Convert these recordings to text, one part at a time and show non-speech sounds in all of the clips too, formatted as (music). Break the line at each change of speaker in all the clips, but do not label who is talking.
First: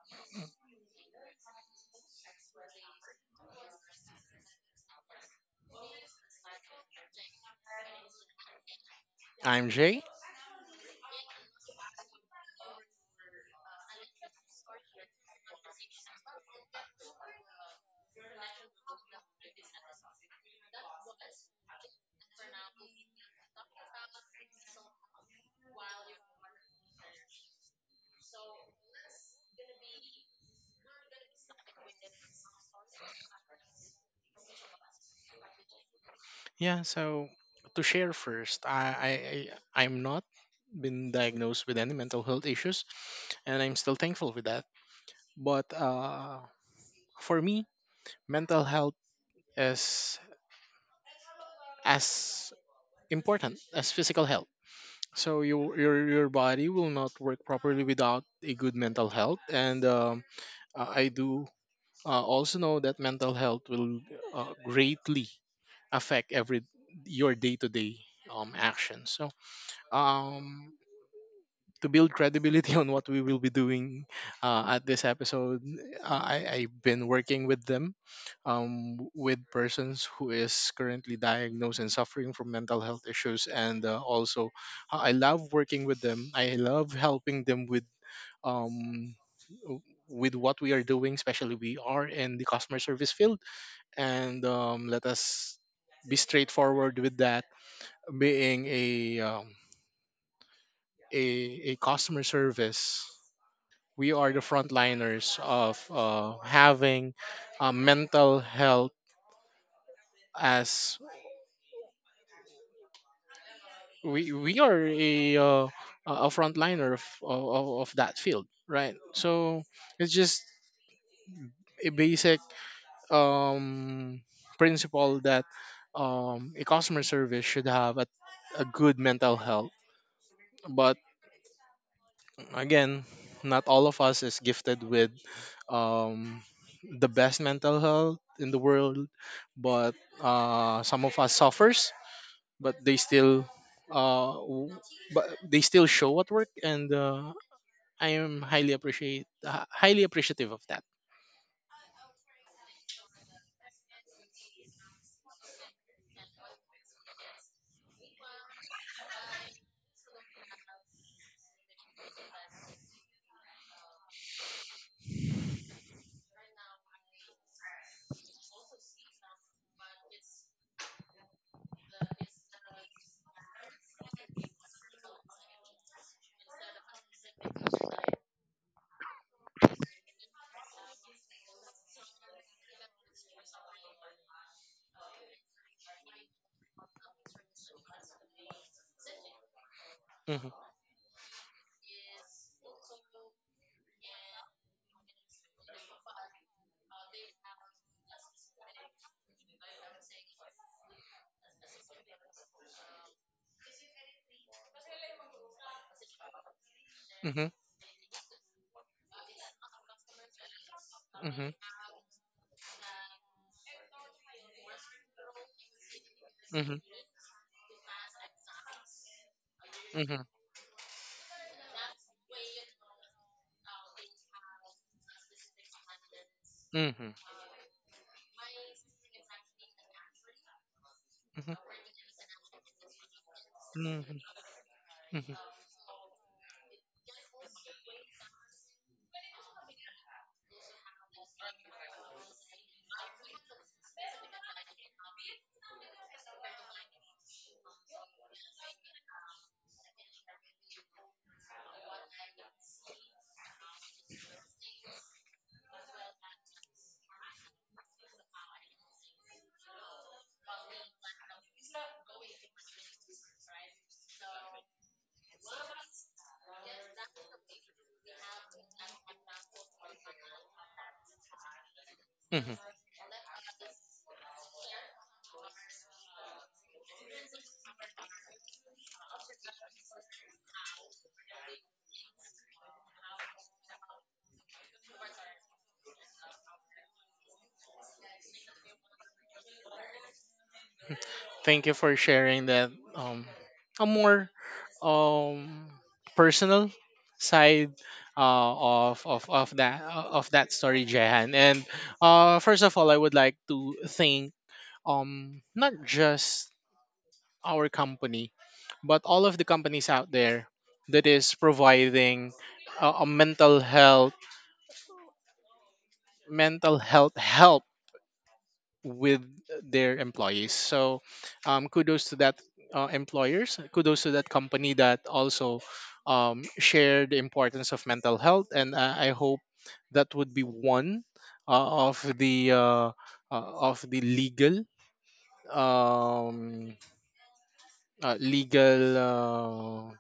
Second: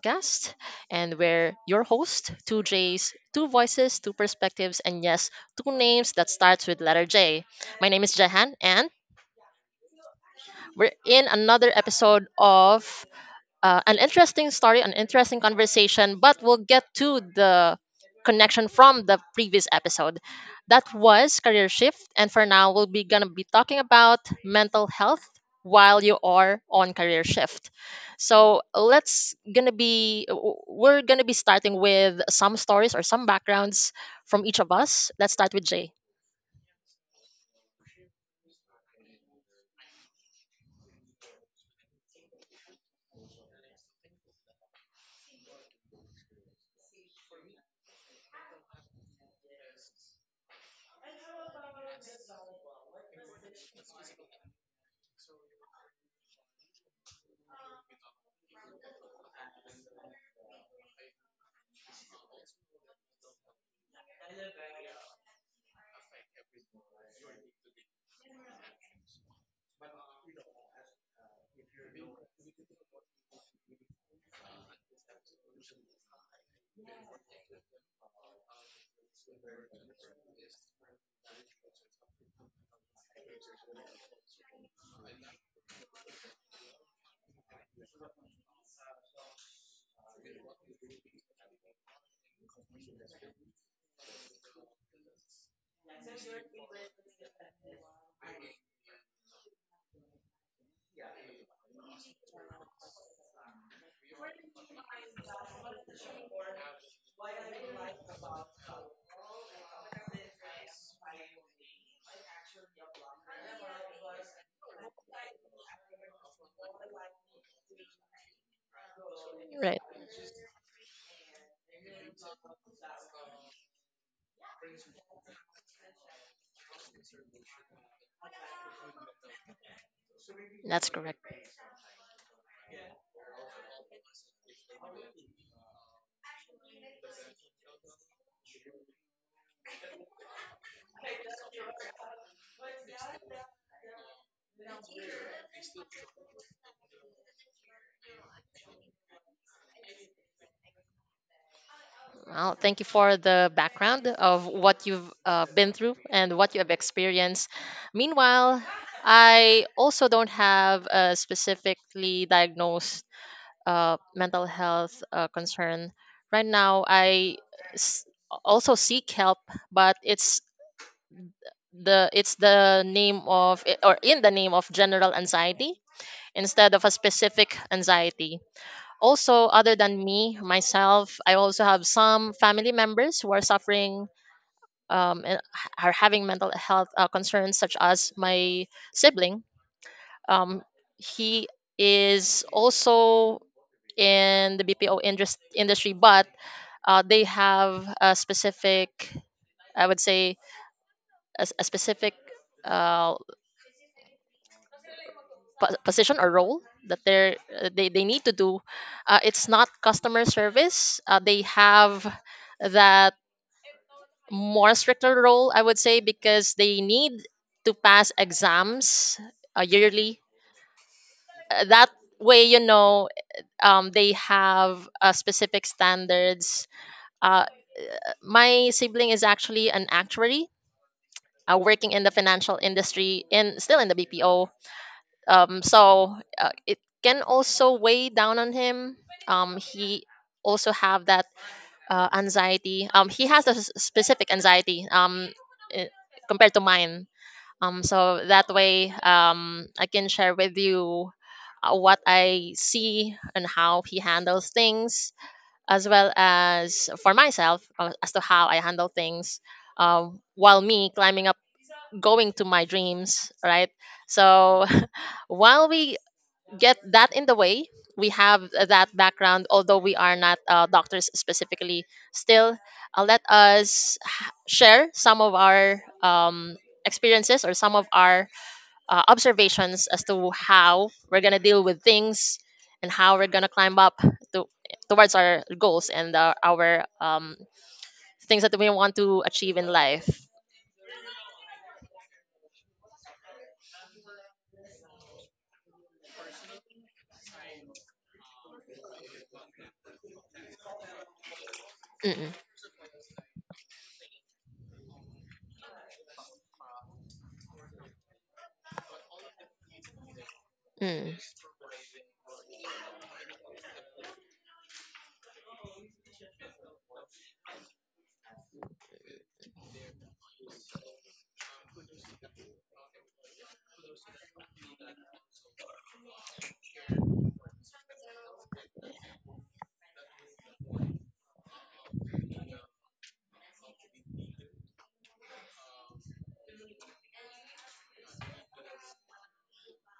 Podcast. And we're your host, two J's, two voices, two perspectives, and yes, two names that starts with letter J. My name is Jahan, and
I'm Jay.
we're in another episode of an interesting story, an interesting conversation, but we'll get to the connection from the previous episode. That was career shift, and for now, we'll be gonna be talking about mental health while you are on career shift. So let's gonna be we're gonna be starting with some stories or some backgrounds from each of us. Let's start with Jay.
Yeah, so to share first, I'm not been diagnosed with any mental health issues, and I'm still thankful with that. But for me, mental health is as important as physical health. So your body will not work properly without a good mental health, and I do also know that mental health will greatly affect every your day to day actions. So um to build credibility (laughs) on what we will be doing at this episode. I've been working with them, with persons who is currently diagnosed and suffering from mental health issues, and also I love working with them, I love helping them with, um, with what we are doing, especially we are in the customer service field, and let us be straightforward with that, being a um, a customer service. We are the frontliners of having mental health, as we are a a frontliner of, of that field, right? So
Right,
it's just a basic, um, principle that a customer service should have a good mental health,
that's
but
correct.
again, not all of us is gifted with um, the best mental health in the world, but some of us suffers, but they still, uh, w- but they still show at work, and I am highly appreciative of that.
Well, thank you for the background of what you've been through and what you have experienced. Meanwhile, I also don't have a specifically diagnosed mental health concern. Right now, I s- also seek help, but it's the name of or in the name of general anxiety instead of a specific anxiety. Also, other than me myself, I also have some family members who are suffering, and are having mental health concerns, such as my sibling.
Mm-hmm,
Um, he is also in the BPO industry, but they have a specific, I would say, a specific uh, position or role that they're,
mm-hmm,
they need to do. It's not customer service. They have that more stricter role, I would say, because
mm-hmm,
they need to pass exams yearly.
mm-hmm,
That way, you know, they have specific standards.
mm-hmm,
Uh, my sibling is actually an actuary,
mm-hmm, mm-hmm,
working in the financial industry and still
mm-hmm,
in the
mm-hmm,
BPO. So it can also weigh down on him. He also have that anxiety. He has a specific anxiety. I- Compared to mine. So that way, I can share with you what I see and how he handles things, as well as for myself as to how I handle things. While me climbing up, going to my dreams, right? So (laughs) while we get that in the way, we have that background, although we are not doctors specifically,
mm-hmm.
still let us share some of our experiences or some of our observations as to how we're gonna deal with things and how we're gonna climb up to, towards our goals and our things that we want to achieve in life.
Thank you for sharing that, um a more um personal side uh, of that story, Jehan. And
Mm-mm.
first of all, I would like to thank, not just our company, but all of the companies out there that
Mm.
is providing a mental health, help with their employees. So, kudos to that, employers. Kudos to that company that also, share the importance of mental health. And I hope that would be one of the uh, of the legal um, legal.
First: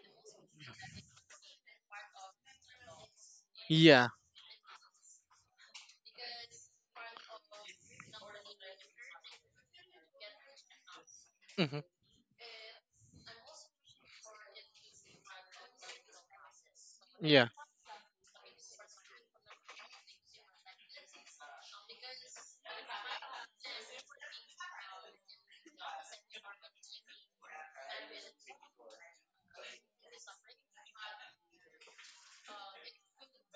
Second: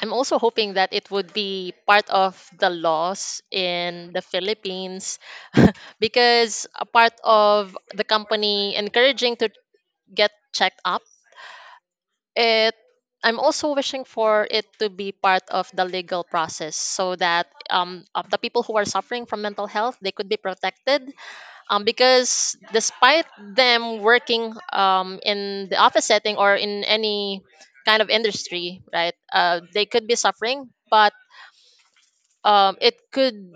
I'm also hoping that it would be part of the laws
Yeah.
in the Philippines. (laughs) Because a part of the company encouraging to get checked up,
Mhm.
it I'm also wishing for it to be part of the legal process so
Yeah.
that the people who are suffering from mental health, they could be protected, because despite them working, in the office setting or in any kind of industry, right, they could be suffering, but it could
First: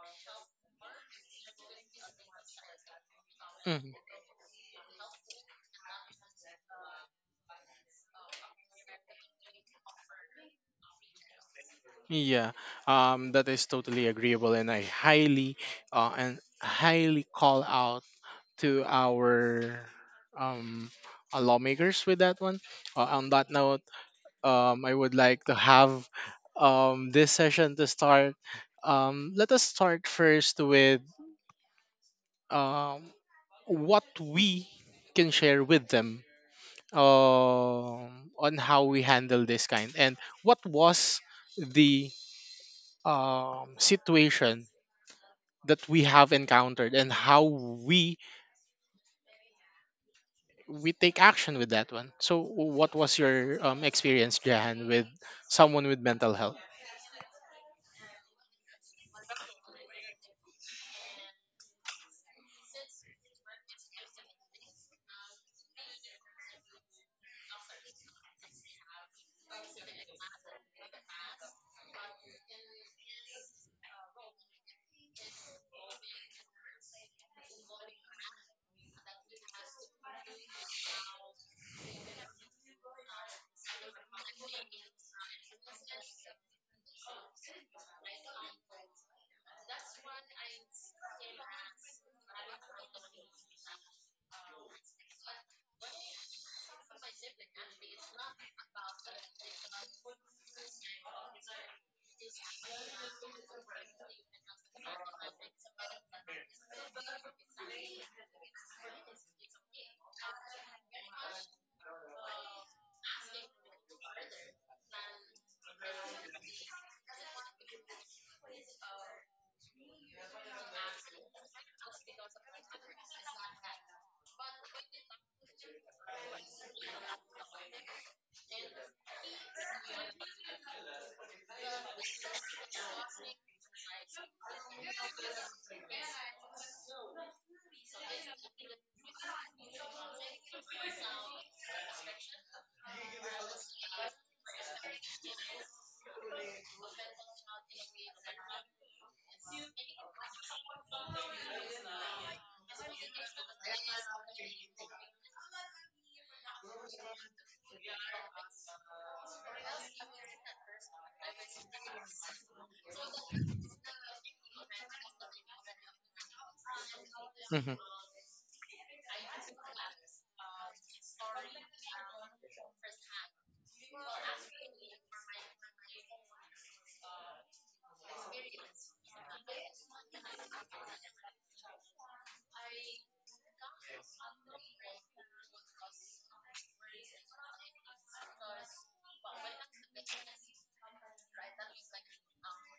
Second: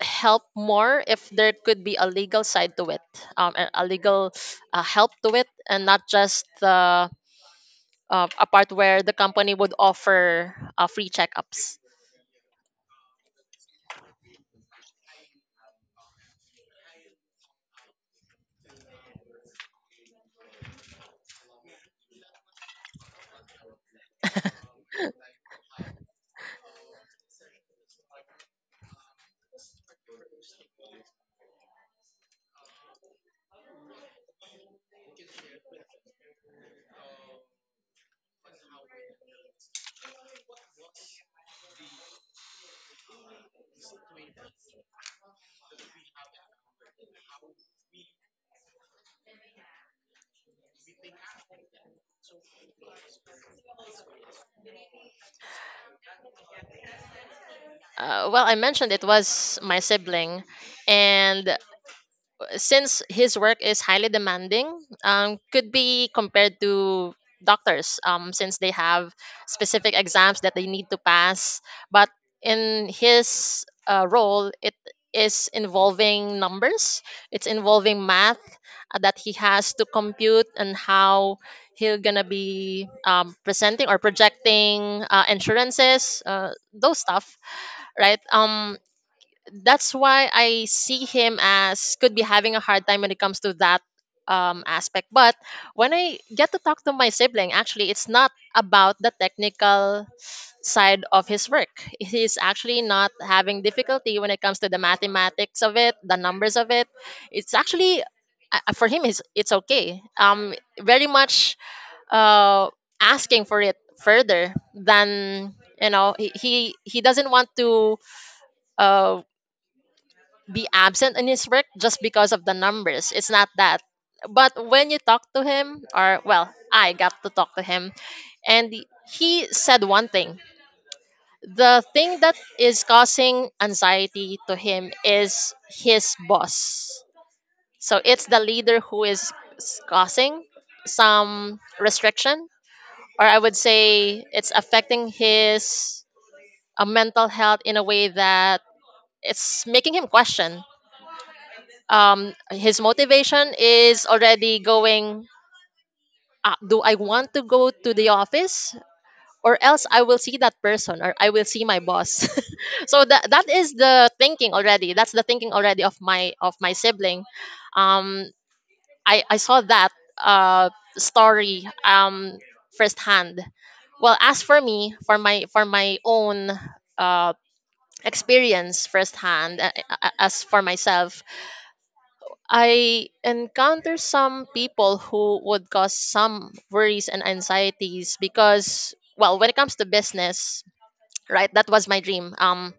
help more if there could be a legal side to it, a
Mhm.
legal help to it and not just the a part where the company would offer free checkups.
Yeah, that is totally agreeable, and I highly call out to our um, lawmakers with that one. On that note, I would like to have this session to start. Let us start first with, um, what we can share with them, um, on how we handle this kind, and what was the, situation that we have encountered, and how we we take action with that one. So, what was your, experience, Jahan, with someone with mental health?
Well, I mentioned it was my sibling, and since his work is highly demanding, could be compared to doctors, since they have specific exams that they need to pass. But in his role, it is involving numbers, it's involving math that he has to compute and how he'll gonna be presenting or projecting insurances, those stuff, right? That's why I see him as could be having a hard time when it comes to that aspect. But when I get to talk to my sibling, actually, it's not about the technical side of his work. He's actually not having difficulty when it comes to the mathematics of it, the numbers of it. It's actually for him, it's okay. Very much uh, asking for it further than, you know, he doesn't want to uh be absent in his work just because of the numbers. It's not that. But when you talk to him, or well, I got to talk to him, and he said one thing. The thing that is causing anxiety to him is his boss. So it's the leader who is causing some restriction, or I would say it's affecting his mental health in a way that it's making him question. His motivation is already going, do I want to go to the office, or else I will see that person or I will see my boss? (laughs) So that is the thinking already, that's the thinking already of my sibling.
Hmm.
um I saw that uh story, firsthand. Well, as for me, for my own uh experience firsthand, as for myself, I encounter some people who would cause some worries and anxieties because, well, when it comes to business, right, that was my dream.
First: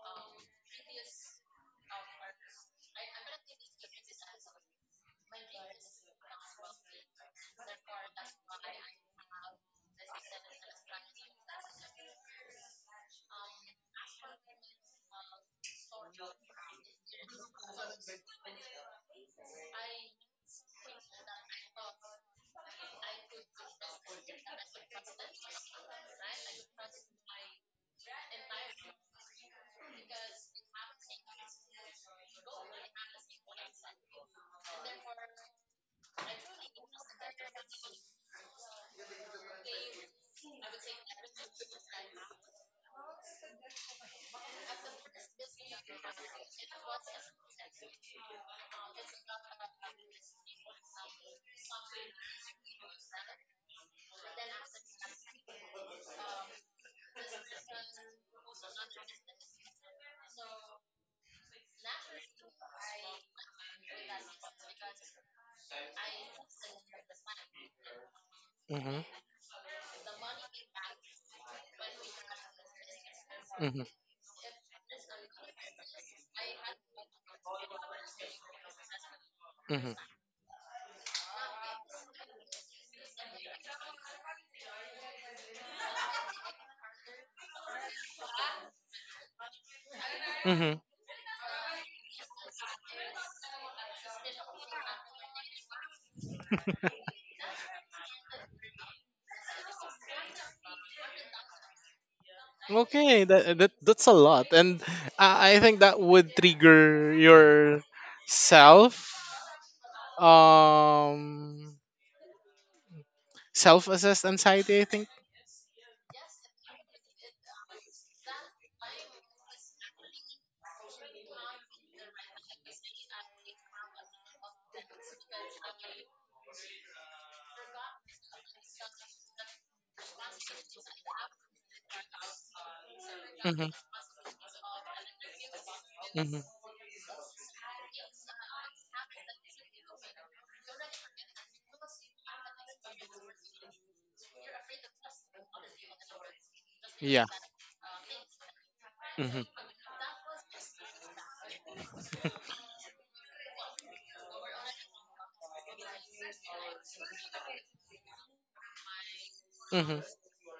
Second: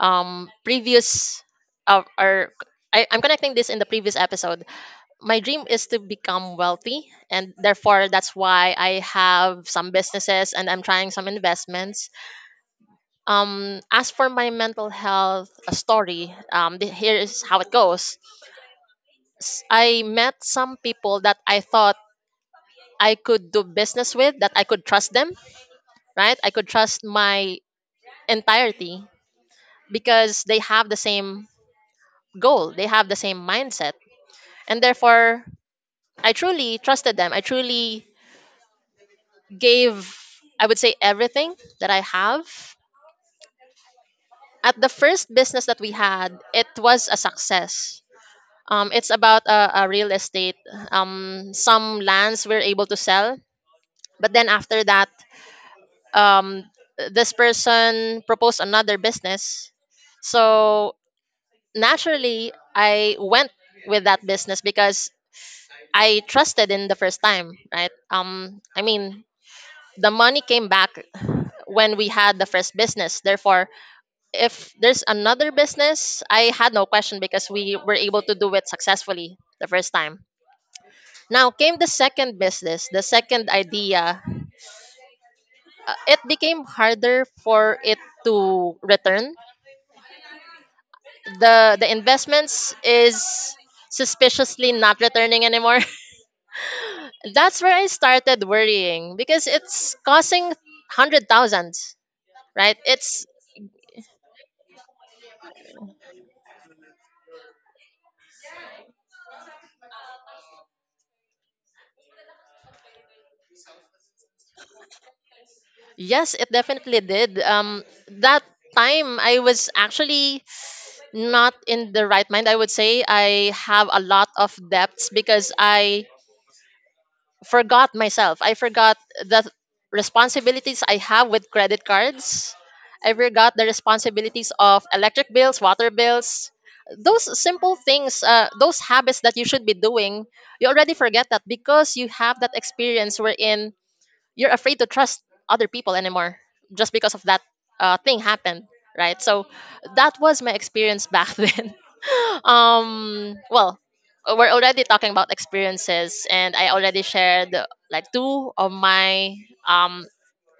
Previous or I, I'm connecting this in the previous episode. My dream is to become wealthy, and therefore that's why I have some businesses and I'm trying some investments. As for my mental health, story, here is how it goes. I met some people that I thought I could do business with, that I could trust them, right? I could trust my entirety because they have the same goal, they have the same mindset. And therefore, I truly trusted them. I truly gave, I would say, everything that I have. At the first business that we had, it was a success. It's about a real estate. Some lands we're able to sell, but then after that, um this person proposed another business. So naturally I went with that business because I trusted in the first time, right? I
Hmm.
mean, the money came back when we had the first business, therefore
Hmm.
if there's another business, I had no question because we were able to do it successfully the first
Hmm.
time. Now came the second business, the second idea. It became harder for it to return.
Hmm.
The investments is suspiciously not returning anymore. (laughs) That's where I started worrying because it's costing hundred thousands, right?
Okay,
It's
that's a lot, and I think that would trigger your self um self-assessed anxiety. I think.
yes, it definitely did. That time I was actually not in the right mind. I would say I have a lot of debts because I forgot myself. I forgot the responsibilities I have with credit cards. I forgot the
Hmm.
responsibilities of electric bills, water
Hmm.
bills. Those simple things, those habits that you should be doing, you already forget that because you have that experience wherein you're afraid to trust other people anymore just because of
Yeah.
that thing happened, right?
Hmm.
So that was my experience back (laughs) then. (laughs) Well, we're already talking about experiences, and I already shared like two of my
Hmm.
um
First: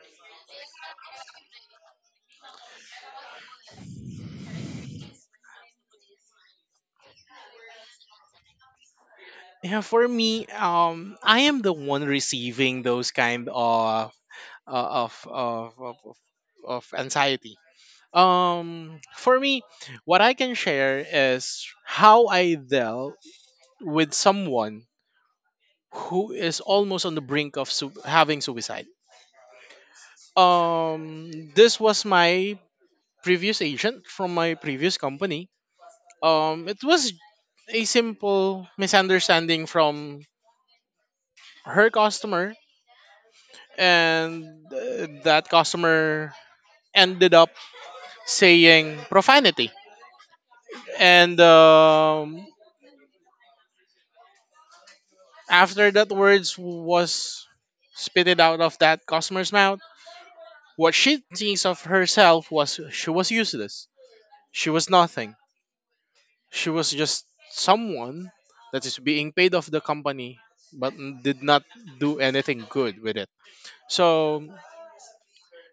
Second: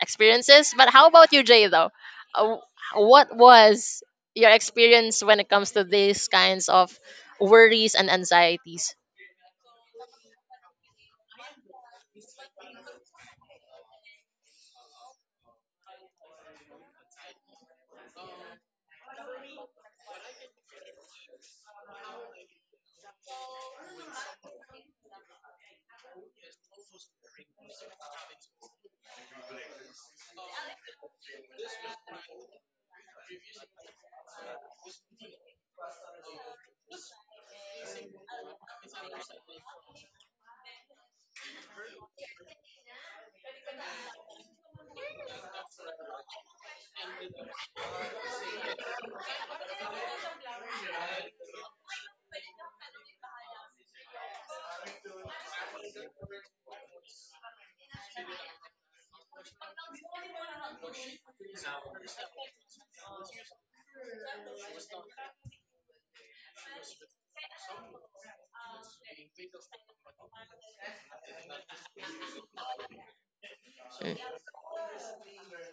experiences. But how about you, Jay though? Uh, what was your experience when it comes to these kinds of worries and anxieties?
Yeah. For me, I am the one receiving those kind uh, of, of of of of anxiety. For me, what I can share is how I dealt with someone who is almost on the brink of having suicide. This was my previous agent from my previous company. It was a simple misunderstanding from her customer, and that customer ended up saying profanity. And after that words was spitted out of that customer's mouth, what she thinks of herself was she was useless. She was nothing. She was just someone that is being paid off the company, but did not do anything good with it. So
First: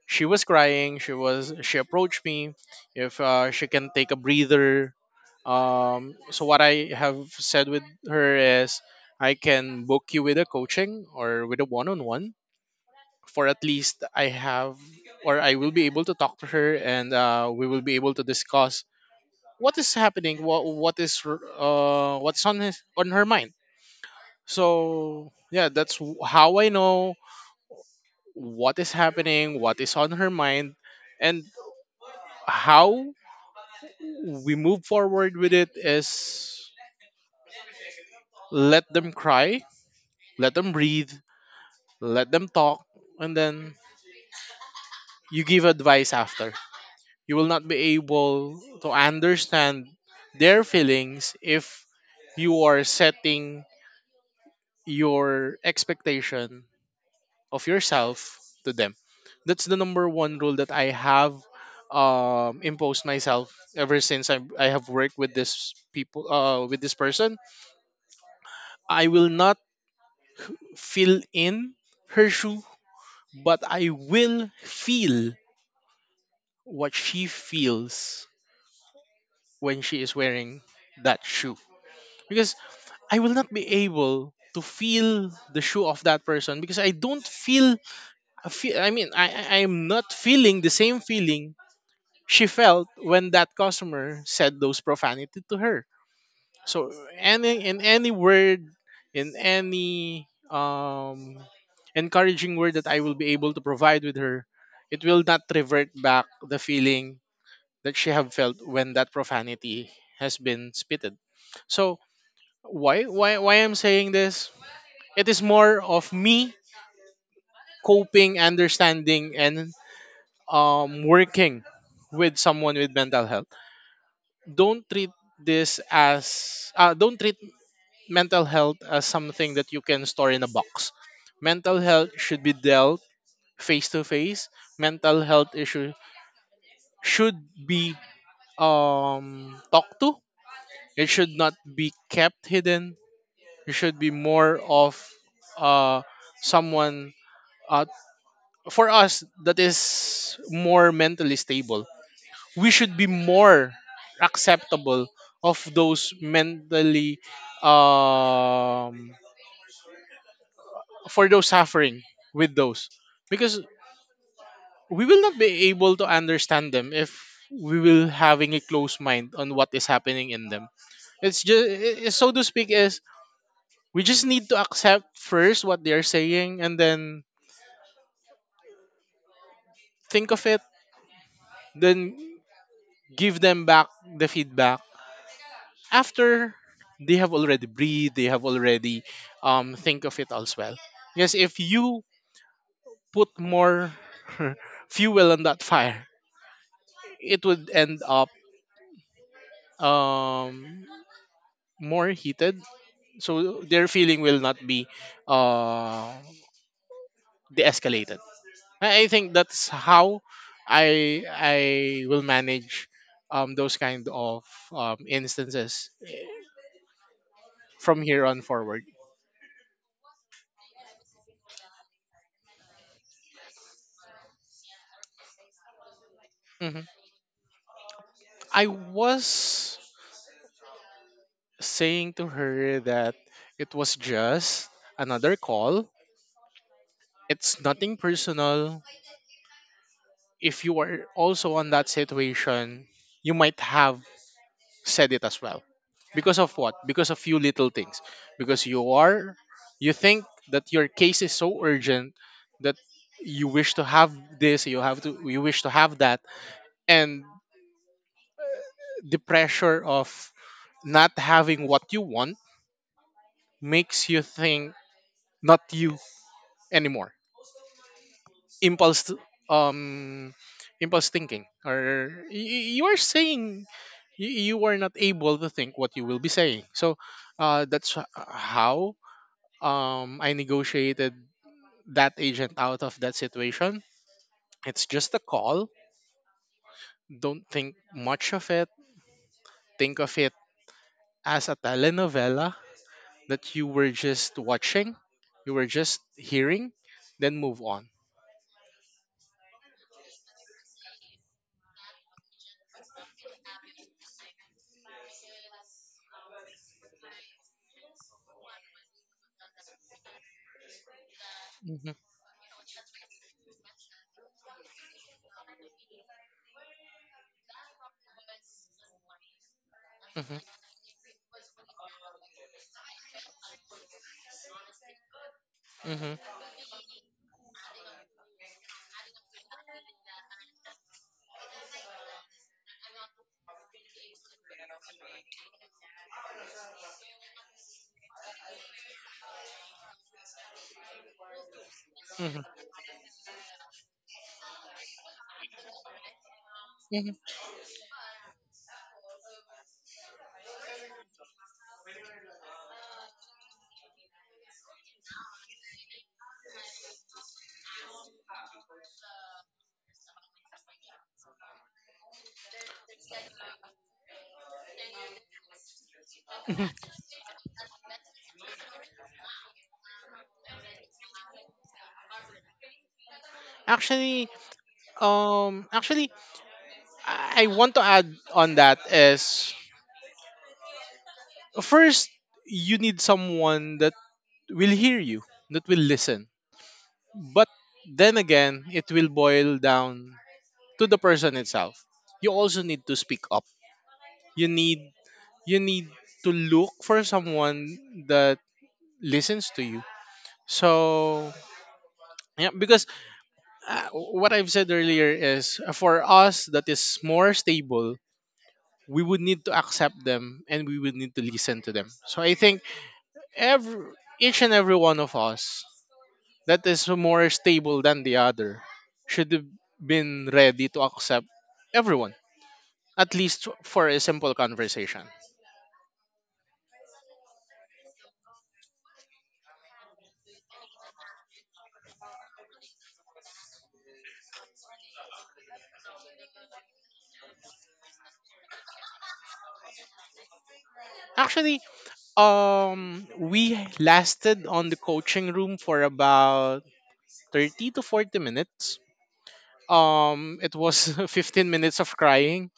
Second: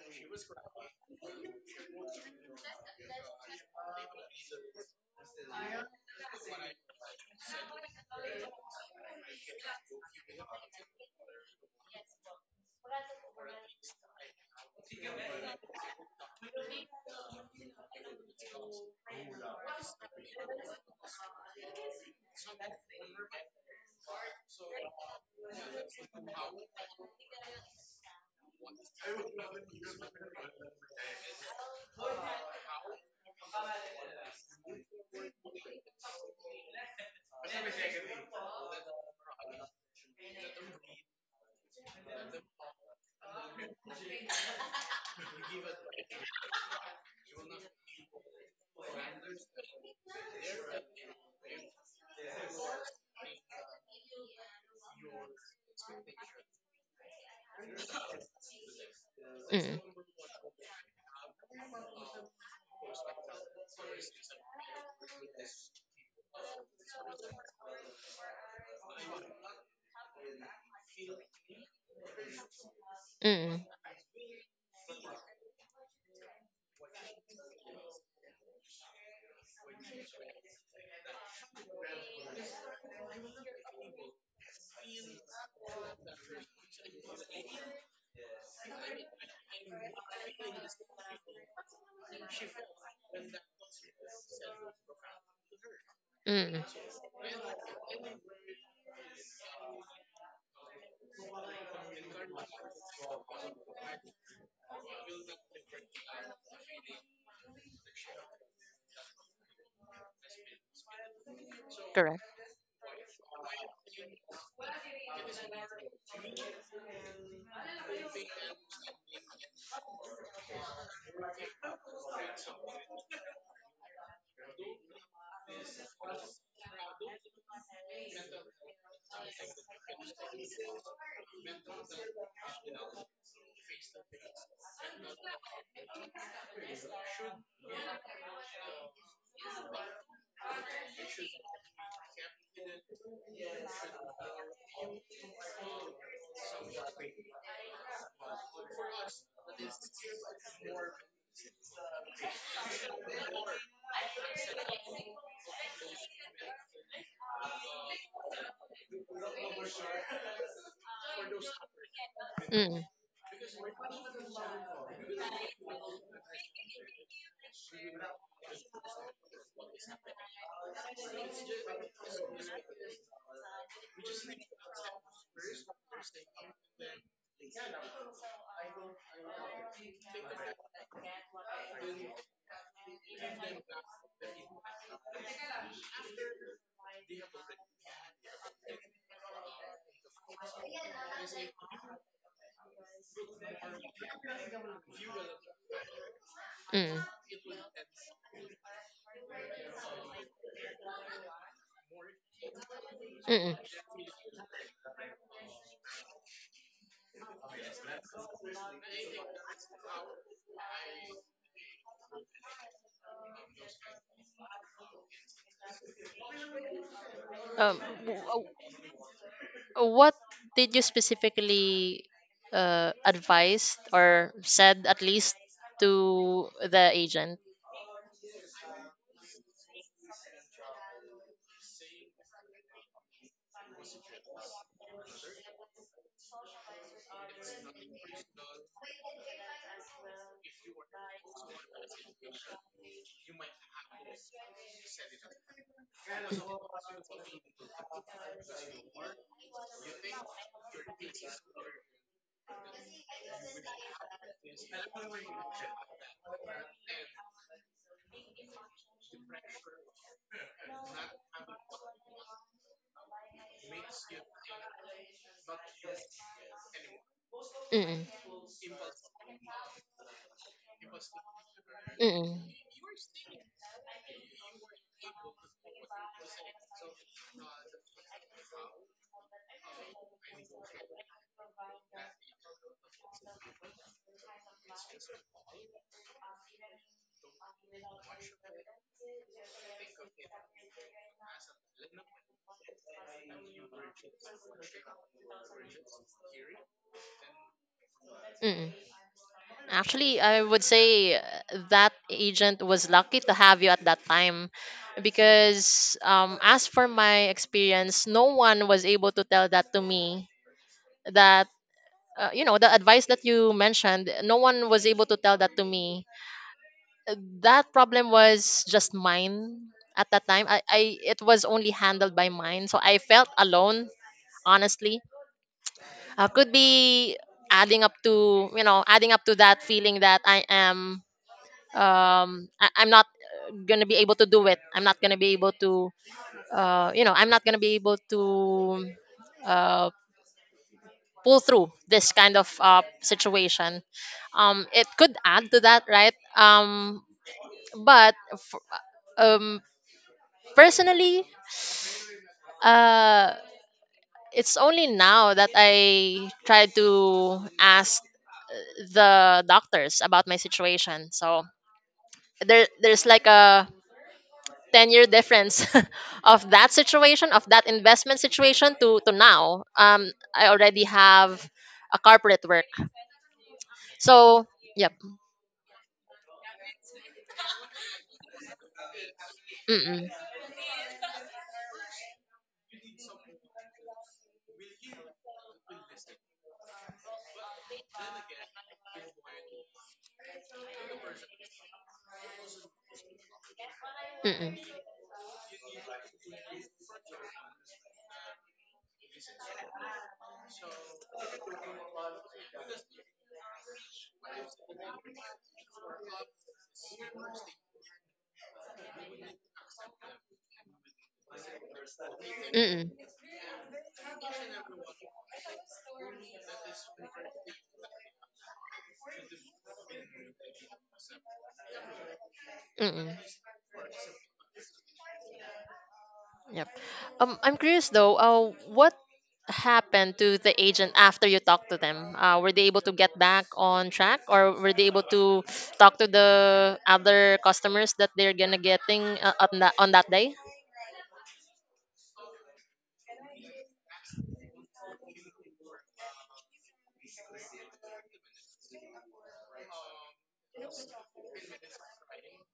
she was crying. She approached me if she can take a breather. So what I have said with her is, I can book you with a coaching or with a one-on-one, for at least I have or I will be able to talk to her, and we will be able to discuss what is happening, what's on her mind. So yeah, that's how I know what is happening, what is on her mind, and how we move forward with it is, let them cry, let them breathe, let them talk, and then you give advice after. You will not be able to understand their feelings if you are setting your expectation of yourself to them. That's the
Mm,
number one rule that I have, imposed myself ever since I have worked with this people, with this person. I will not fill in her shoe, but
mm,
I will feel what she feels when she is wearing that shoe, because I will not be able to feel the shoe of that person, because I don't feel. I mean I am not feeling the same feeling she felt when that customer said those profanity to her.
mm,
So any in any word, in any encouraging word that I will be able to provide with her, it will not revert back the feeling that she have felt when that profanity has been spitted. So
correct.
why I'm saying this? It is more of me coping, understanding, and working with someone with mental health. Don't treat don't treat mental health as something that you can store in a box. Mental health should be dealt face to face. Mental health issue should be talked to. It should not be kept hidden. It should be more of uh, someone uh, for us that is more mentally stable. We should be more acceptable of those mentally um, for those suffering with
Mm,
those, because we will not be able to understand them if we will having a close mind on what is happening in them. It's just, so to speak, is, we just need to accept first what they're saying, and then think of it, then give them back the feedback after they have already breathed, they have already think of it as well. Yes, if you put more (laughs) fuel on that fire,
mm,
it would end up um more heated,
mm.
so their feeling will not be uh de-escalated. I think that's how I will manage those kind of instances,
Um,
from
w-
here on
w-
forward.
what did you specifically advised or said at least to
Hmm.
the agent?
I was saying to her that it was just another call. It's nothing personal. If you are also on that situation, you might have said it as well. Because of what? Because of few little things. Because you are, you think that your case is so urgent that you wish to have this, you have to, you wish to have that, and the pressure of not having what you want makes you think not you anymore.
Mm-mm,
Impulse, um, impulse thinking, or
mm-mm,
you are saying, you are not able to think what you will be saying. So that's how I negotiated that agent out of that situation. It's just a call. Don't think much of it. Think of it as a telenovela that you were just watching, you were just hearing, then move on.
mm-mm. Actually, I would say, that agent was lucky to have you at that time because, as for my experience, no one was able to tell that to me. That,
Mhm.
you know, the advice that you mentioned, no one was able to tell that to me, uh, that problem was just mine at that
Mhm.
time. I it was only handled by mine, so I felt alone. Honestly,
Mhm.
could be adding up to, you know, adding up to that feeling that I am, I'm not gonna be able to do it. I'm not gonna be able to you know, I'm not gonna be able to uh pull through this kind
Mhm.
of situation. It could add to that, right? Um,
Mhm.
but f- um Personally, uh, it's only now that I try to ask the doctors about my situation. So there's like a 10 year difference (laughs) of
Mhm.
that situation, of that investment situation to now. I already have a corporate work.
Actually,
So yep.
um, actually, I want to add on that is,
Mm,
first you need someone that will hear you, that will listen. But then again, it will boil down to the person itself. You also need to speak up.
mm,
You
mm,
need you need to look for someone that listens to you. So yeah, because what I've said earlier is, for us that is more stable, we would need to accept them and we would need to listen to them. So I think
mm,
every each and every one of us that is more stable than the other should have been ready to accept everyone,
mm,
at
mm.
least for a simple conversation.
Yep. I'm curious though. What happened to the agent after you talked to them? Were they able to get back on track, or were they able to talk to the other customers that they're gonna getting on that day?
Actually, we lasted on the coaching room for about 30 to 40 minutes. It was (laughs) 15 minutes of crying,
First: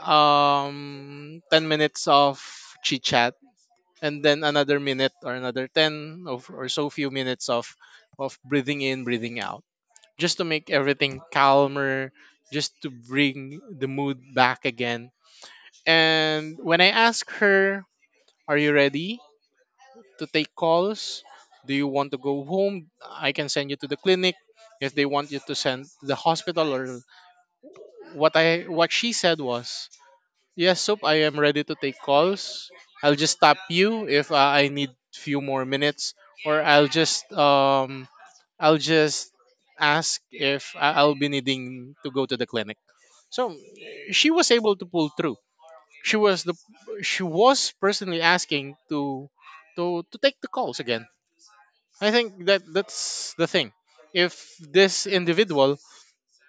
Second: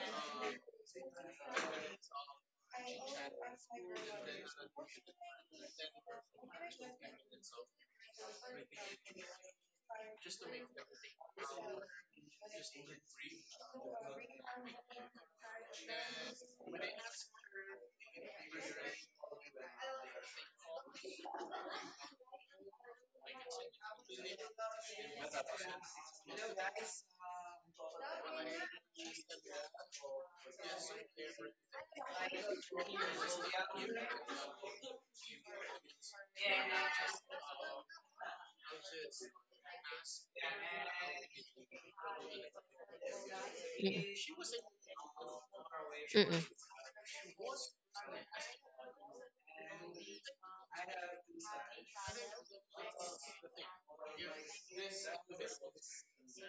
10 minutes of chit chat, and then another minute, or another 10 of, or so, few minutes of breathing in, breathing out, just to make everything calmer, just to bring the mood back again. And when I ask her, Are you ready to take calls? Do you want to go home? I can send you to the clinic if they want you to send to the hospital, or what she said was, Yes, Soap, I am ready to take calls. I'll just tap you if I need few more minutes, or I'll just ask if I'll be needing to go to the clinic. So she
Mm.
was able to pull through. She
Mm-mm.
was the she was personally asking to take the calls again. I think that that's the thing. If this individual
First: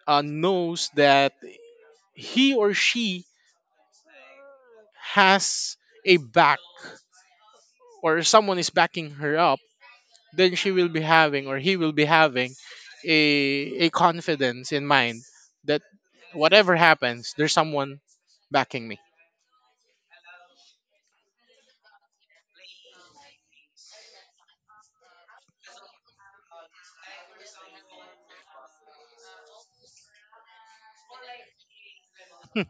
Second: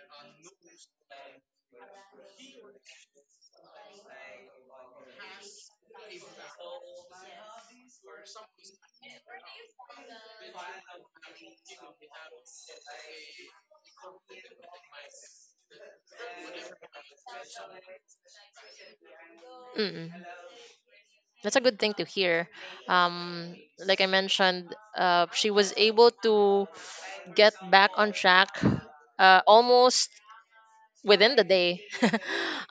knows that he or she has a back, or someone is backing her up, then she will be having, or he will be having a confidence in mind that, whatever happens, there's someone backing me.
Mm-mm. That's a good thing to hear. Um, like I mentioned, she was able to get back on track almost within the day. (laughs)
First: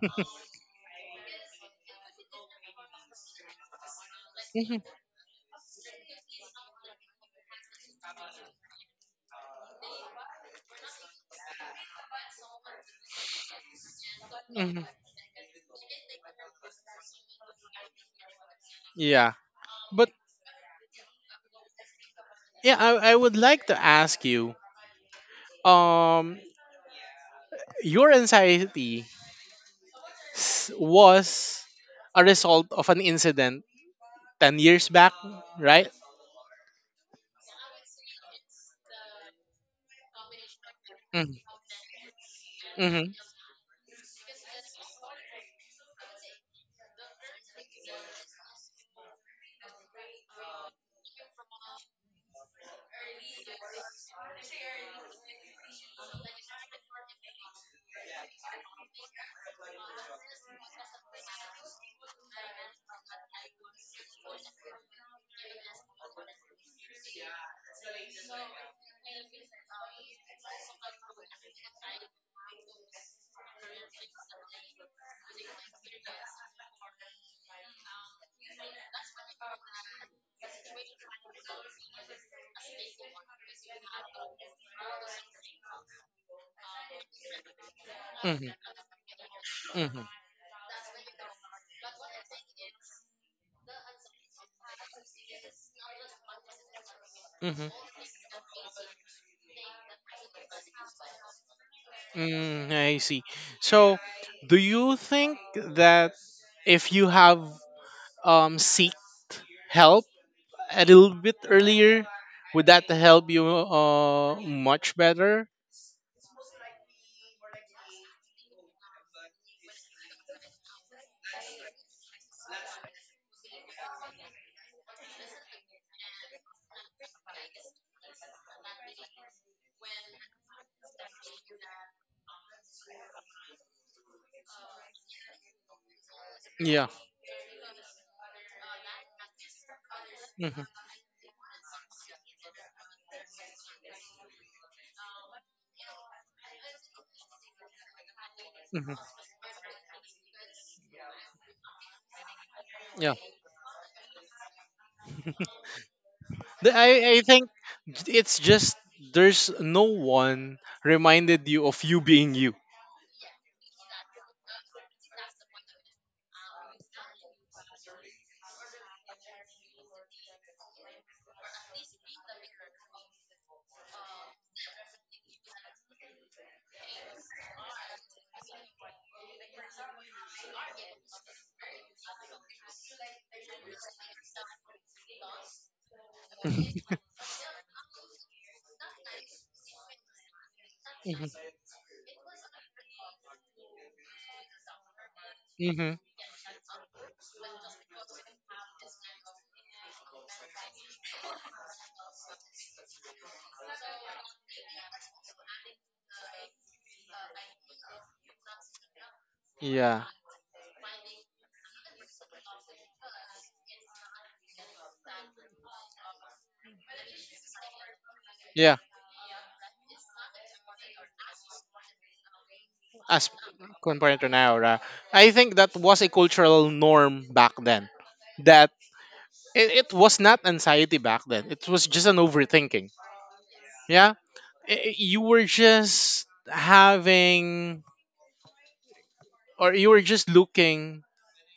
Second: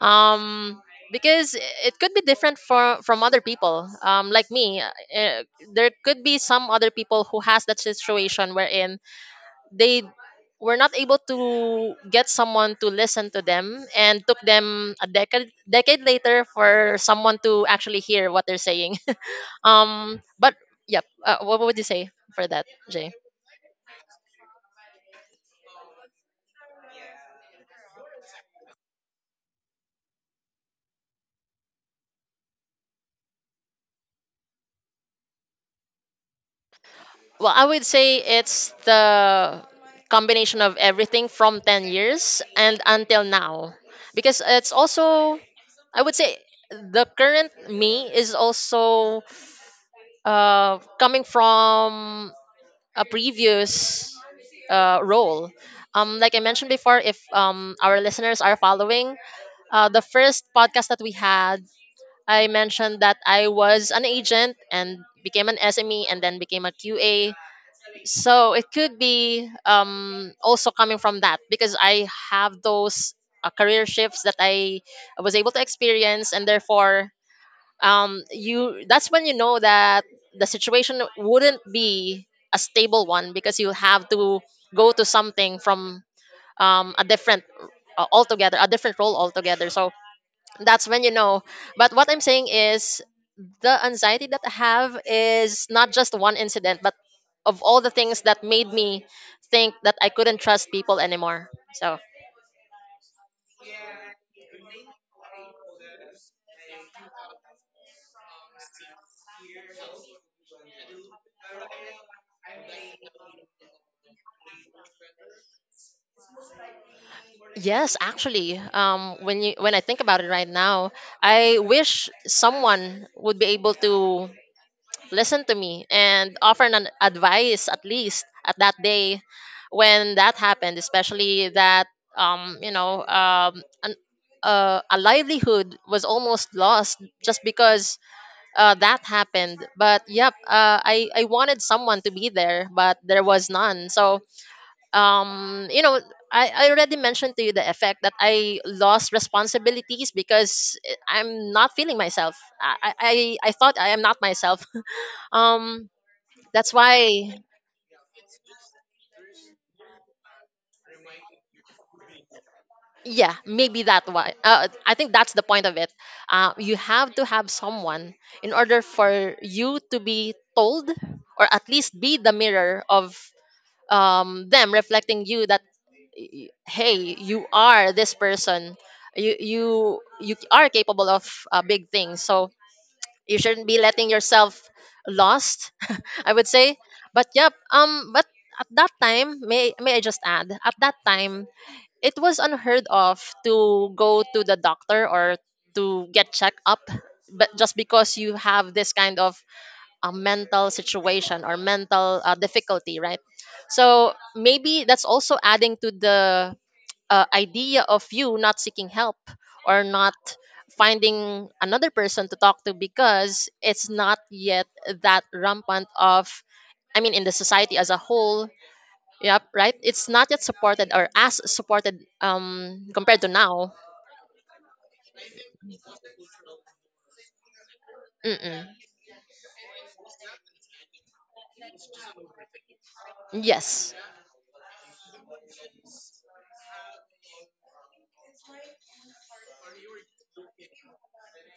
um because it could be different for from other people, like
hmm
me. There could be some other people who has that situation wherein they were not able to get someone to listen to them, and took
hmm
them a decade later for someone to actually hear what they're saying.
Yeah,
(laughs)
but
But yep, what would you say for that,
yeah,
Jay?
I would like to ask you, um, your anxiety was a result of an incident 10 years back, right?
Well, I would say it's the combination of everything
Mm-hmm.
from 10 years and until
Mm-hmm.
now. Because it's also, I would say, the current me is also coming from a previous role. Like I mentioned before, if our listeners are following the first podcast that we had, I mentioned that I was an agent and became an SME and then became a QA, so it could be, also coming from that, because I have those career shifts that I was able to experience, and therefore, you that's when you know that the situation wouldn't be a stable one, because you have to go to something from, a different
Mm-hmm.
altogether, a different role altogether. So that's when you know. But what I'm saying is the anxiety that I have is not just one incident, but of
Mm-hmm.
all the things that made me think that I couldn't trust people anymore. So
Mm, I see. So, do you think that if you have seek help a little bit earlier, would that help you much better?
yes, actually, when you when I think about it right now, I wish someone would be able to listen to me and offer an advice at least at that day when that happened, especially that, um, you know um, an, a livelihood was almost
Yeah.
lost just because that happened. But yep,
hmm
I wanted someone to be there, but there was none. So um, you know, I already mentioned to you the effect that I
hmm
lost responsibilities because I'm not feeling myself. I I,
Yeah.
I I thought I am not myself. (laughs) Um, that's
I I
why.
think j- it's just there's no one reminded you of you being you. (laughs)
Yeah, maybe that why. I think that's the point of it. You have to have someone in order for you to be told, or at least be the mirror of them reflecting you that hey, you are this person, you you are capable of big things, so you shouldn't be letting yourself lost, (laughs) I would say. But but at that time, may I just add, at that time it was unheard of to go to the doctor or
Mm-hmm.
to get checked up, but just because you have this kind of a mental situation or mental difficulty, right? So maybe that's also adding to the idea of you not seeking help, or
Yeah.
not finding another person to talk to, because it's not yet that rampant of, I mean, in the society as a whole.
Yeah.
Yep, right. It's not yet supported or as supported compared to
As
now.
compared to now, I think that was a cultural norm back then.
Mm-mm.
That It was not anxiety back then. It was just an overthinking.
Yes,
Yeah. You were just having, or you were just looking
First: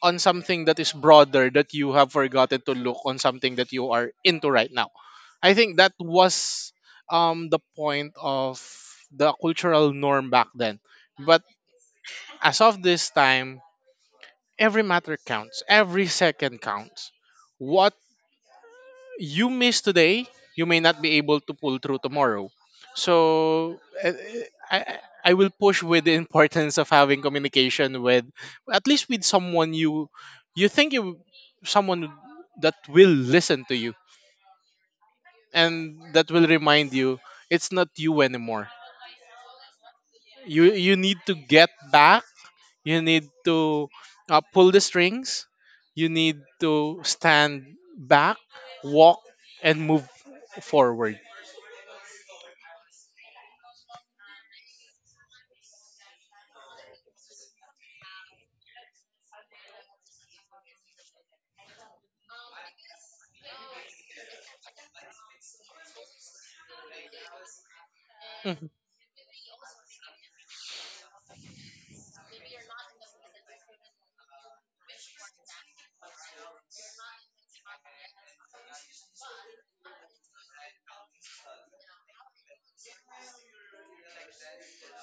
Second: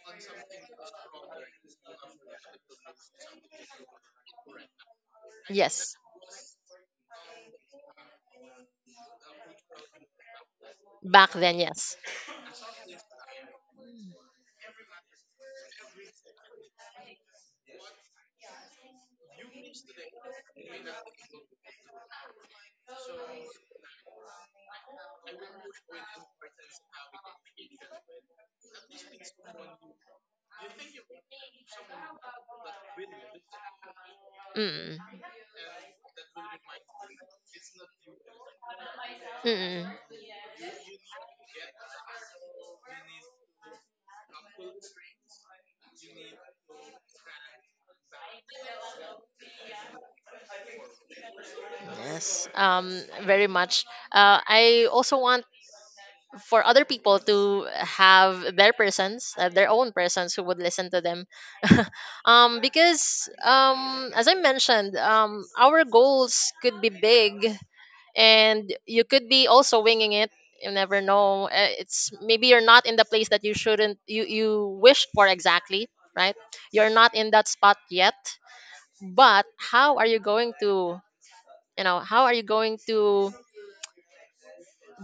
on something that is broader that you have forgotten to look on something that you are into right now. I think that
yes.
was the point of the cultural norm back then.
Back
But
then, yes.
as of this time, every matter counts, every second counts. What you miss today, you may not be able to pull through tomorrow. So I will push with the (laughs) importance of having communication with at least with someone you you think you someone that will listen to you
Mm-mm.
and that will remind you it's not you anymore.
Mm-mm.
You need to get back. You need to pull the strings. You need to stand back, walk, and move forward.
Yes, very much. I also want for other people to have their persons, their own persons who would listen to them. (laughs) Because, as I mentioned, our goals could be big
Mhm,
and you could be also winging it. You never know. It's maybe you're not in the place that you shouldn't, you wished for exactly, right? You're not in that spot yet. But how are you going to, you know, how are you going to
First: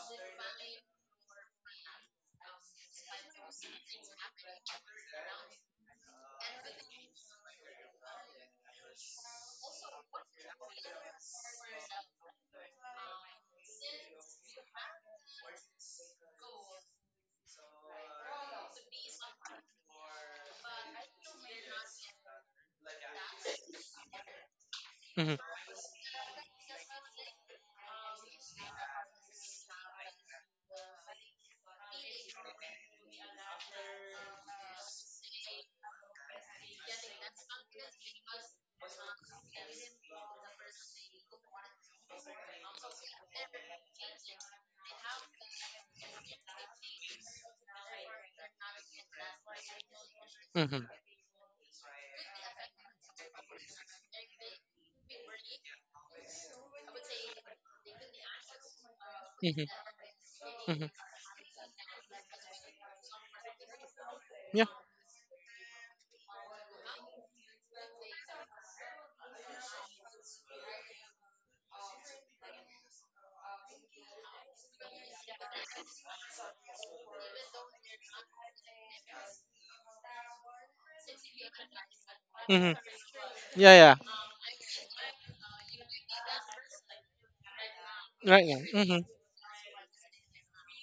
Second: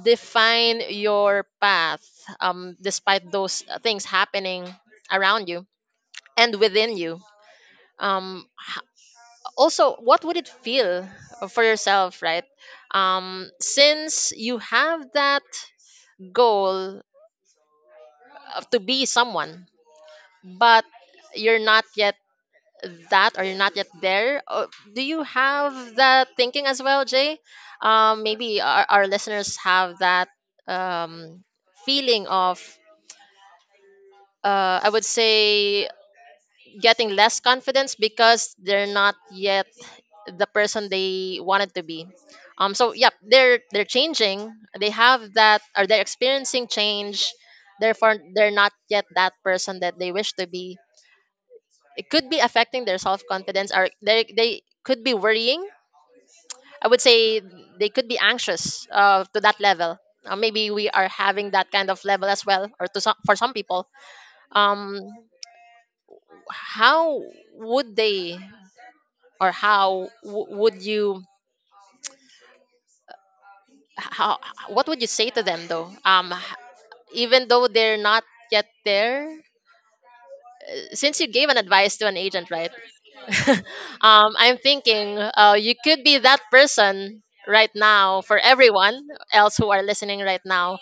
define your path despite those things happening around you and within you? um, h- Also, what would it feel for yourself, right? Since you have that goal of to be someone, but you're not yet that, or you're not yet there, do you
mhm.
have that thinking as well, Jay? Maybe our listeners have that, um, feeling of, I would say, getting less confidence because they're not yet the person they wanted to be. So yeah, they're changing. They have that, or they're experiencing change. Therefore, they're not yet that person that they wish to be.
Mhm.
It could be affecting their self confidence, or they could be worrying. I would say they could be anxious to that
Mhm.
level. Maybe
Mhm.
we are having that kind of level as well, or to some, for some people.
Yeah.
Um, how would they, or how would you, how what would you say to them though, even though they're not yet there, since you gave an advice to an agent, right?
Mhm.
(laughs)
Yeah. Yeah.
I'm thinking, you could be that person right now for
Right. Yeah.
everyone
Mhm.
else who are listening right now.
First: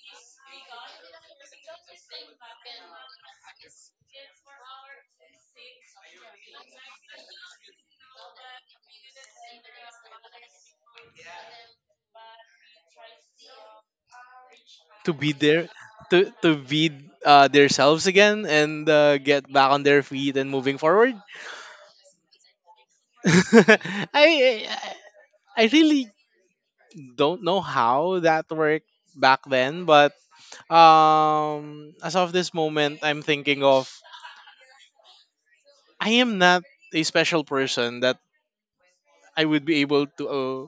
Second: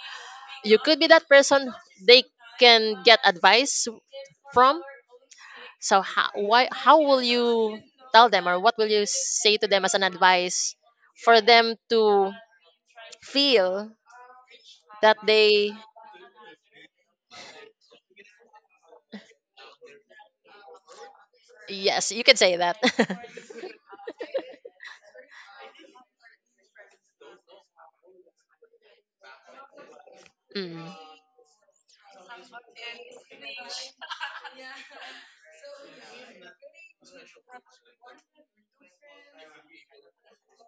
You could be that person they can get advice from. So how will you tell them, or what will you say to them as an advice for them to feel
To
that
be there,
they...
to be themselves again and get back on their feet and moving forward.
Yes, you can say that.
(laughs) I I I really don't know how that worked back
(laughs)
then, but
Mm.
as of this moment, I'm thinking of I am not a special person that I would be able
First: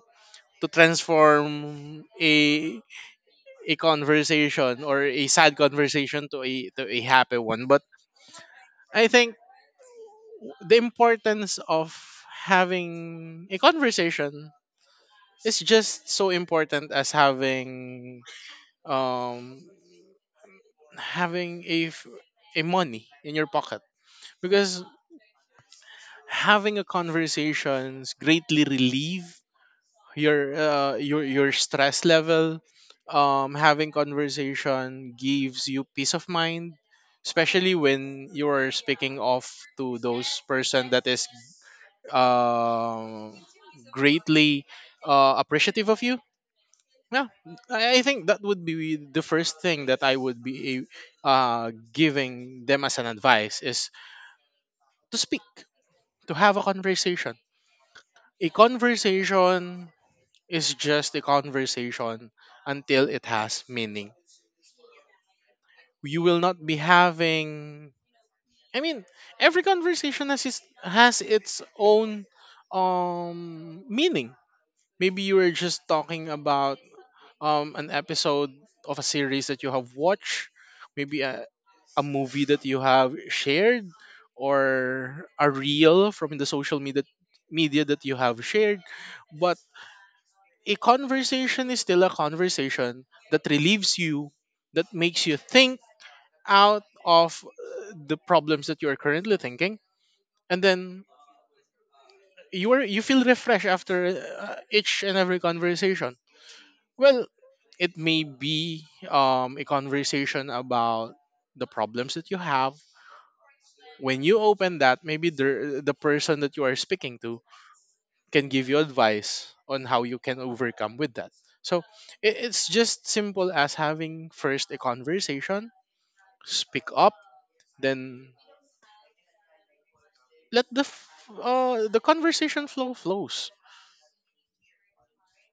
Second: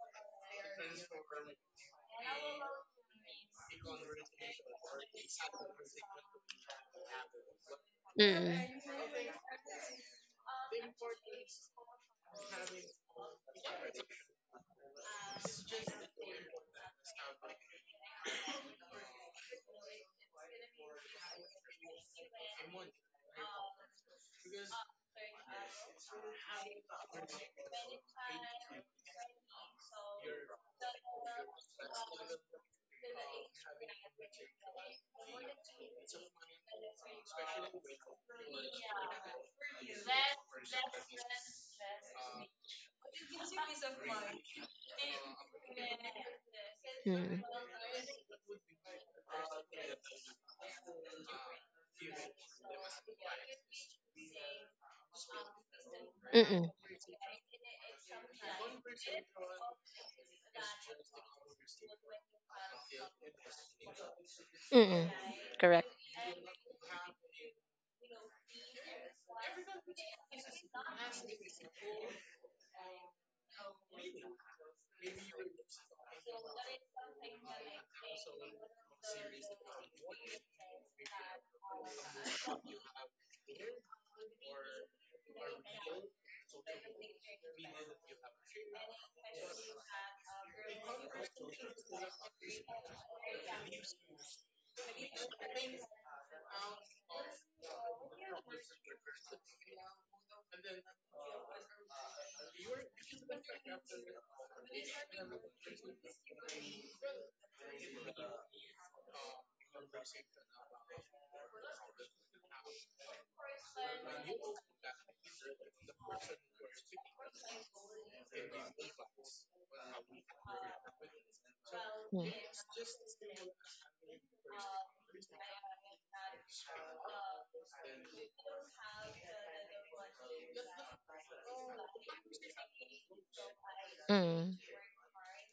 to transform a a conversation or a sad conversation to a happy one. But
Mm.
I think the importance of having a conversation is just so important as having um having a money in your pocket because having a conversations greatly relieve your your stress level having conversation gives you peace of mind especially when you are speaking off to those person that is uh, greatly appreciative of you yeah
Mm.
I think that would be the first thing that I would be giving them as an advice is to speak to have
Mm-mm.
a conversation is just a conversation until it has meaning.
Mm-mm. Correct.
You will not be having I mean, every conversation has has its own meaning. Maybe you were just talking about an episode of a series that you have watched, maybe a movie that you have shared or a reel from the social media that you have shared, but a conversation is still a conversation that relieves you, that makes you think out of the problems that you are currently thinking, and then you feel refreshed after each and every conversation. Well, it may be a conversation about the problems that you have. When you open that, maybe the person that you are speaking to can give you advice on how you can overcome with that. So
Mm.
it's just simple as having first a conversation, speak up, then let the conversation flows.
Mm.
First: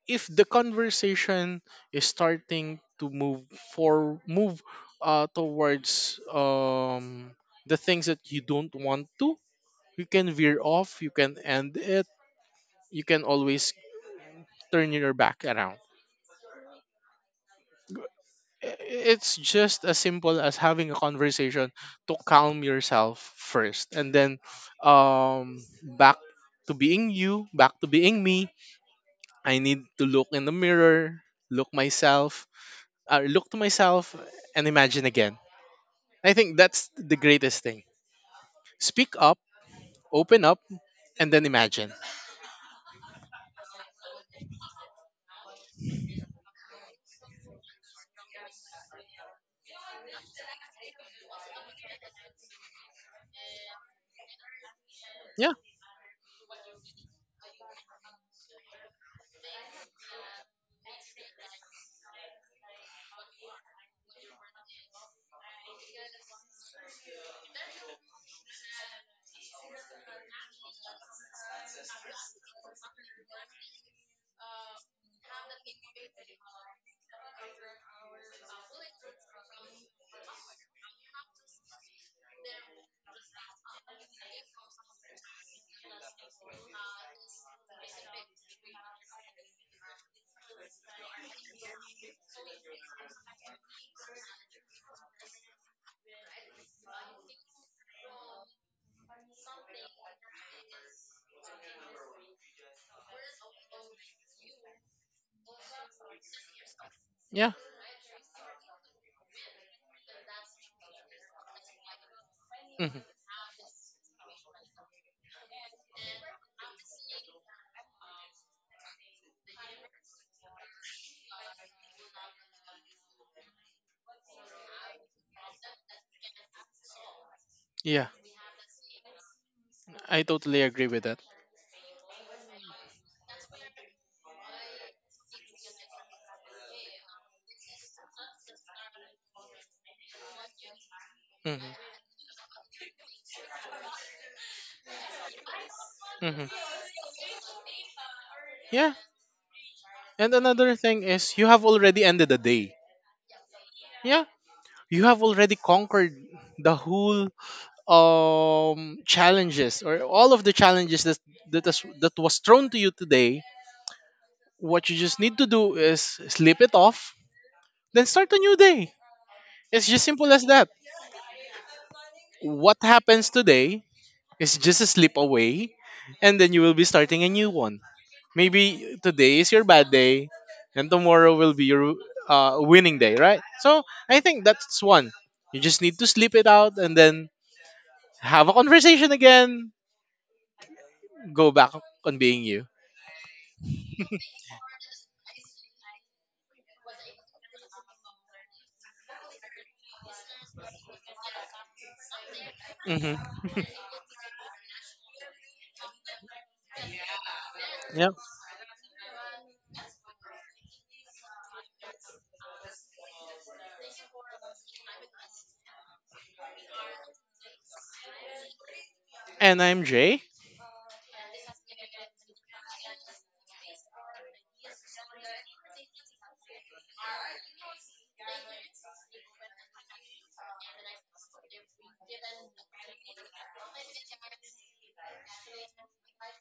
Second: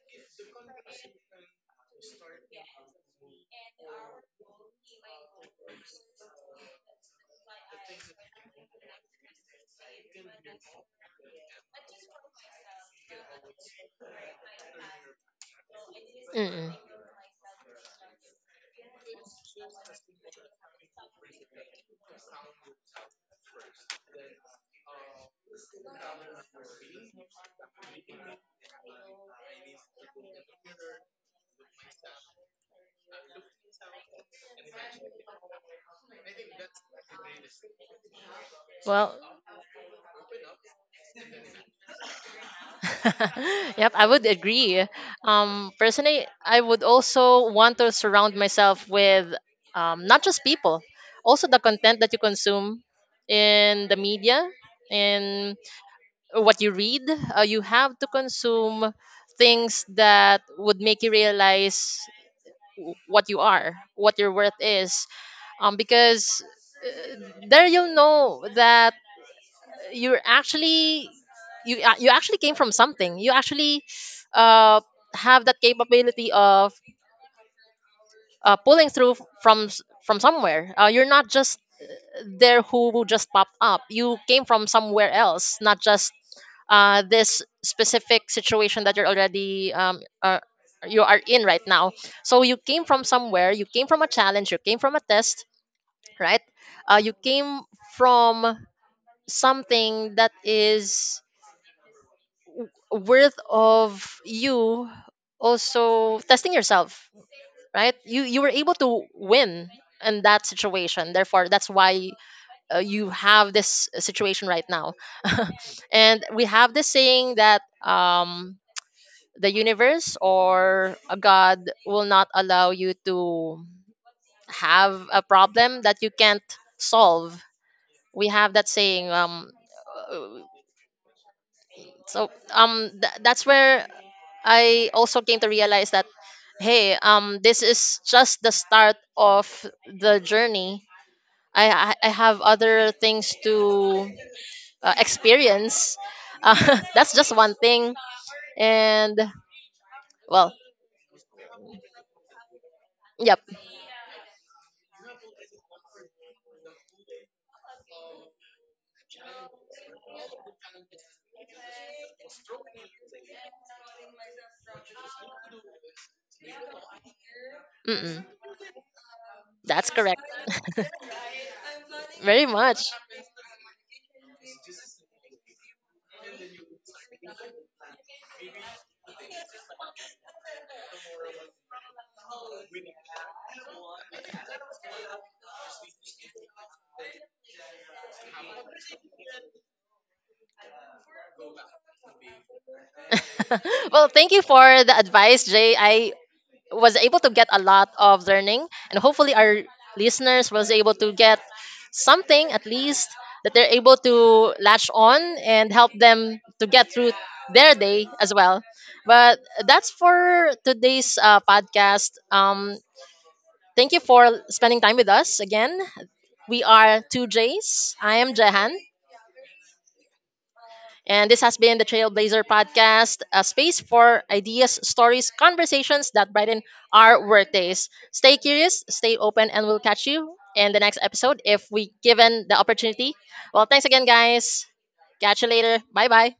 If the conversation is starting to move towards the things that you don't want to, you can veer off, you can end it, you can always turn your back around.
Mm.
It's just as simple as having a conversation to calm yourself first and then um back to being you back to being me. I need to look in the mirror, look myself, look to myself and imagine again. I think that's the greatest thing. Speak
Well,
up, open up, and then imagine.
(laughs) yep, I would agree. Personally, I would also want to surround myself with, not just people, also the content that you consume in the media
Yeah.
and what you read. You have to consume things that would make you realize what you are, what your worth is. Because there you'll know that you're actually you actually came from something. You actually uh, have that capability of pulling through from from somewhere. You're not just there who just popped up. You came from somewhere else, not just this specific situation that you're already you are in right now. So you came from somewhere. You came from a challenge. You came from a test, right? You came from something that is worth of you also testing yourself,
Yeah.
right? You were able to win in that situation, therefore that's why
Hmm.
you have this situation right now. (laughs) And we have this saying that, the universe or a god will not allow you to have a problem that you can't solve.
Yeah,
We have that saying,
I
uh,
totally agree with that.
so, that's where I also came to realize that, hey, this is just the start of the journey. I
Hmm.
I I have other things to experience.
Hmm.
(laughs) That's just one thing,
Yeah,
and
and
well,
another thing is you have already ended the day.
yep,
Yeah, you have already conquered the whole challenges or all of the challenges that that was thrown to you today. What you just need to do is slip it off then
mm-mm,
start a new day. It's
that's
just
correct.
simple as that.
(laughs) Very
What
much.
happens today is just a slip away and then you will be starting a new one. Maybe today is your bad day and tomorrow will be your winning day, right? So I think that's one. You just need to slip it out and then have a conversation again, go back on being you.
(laughs) Well, thank you for the advice, Jay. I was able to get a lot of learning, and hopefully our listeners was able to get something at least
Hmm.
that they're able to latch on and help them to get through their day
Yep.
as well. But that's for today's podcast. Thank you for spending time with us again. We are two J's. I am Jehan.
And I'm Jay.
And this has been the Trailblazer Podcast, a space for ideas, stories, conversations that brighten our workdays. Stay curious, stay open, and we'll catch you in the next episode if we given the opportunity. Well, thanks again, guys. Catch you later. Bye bye.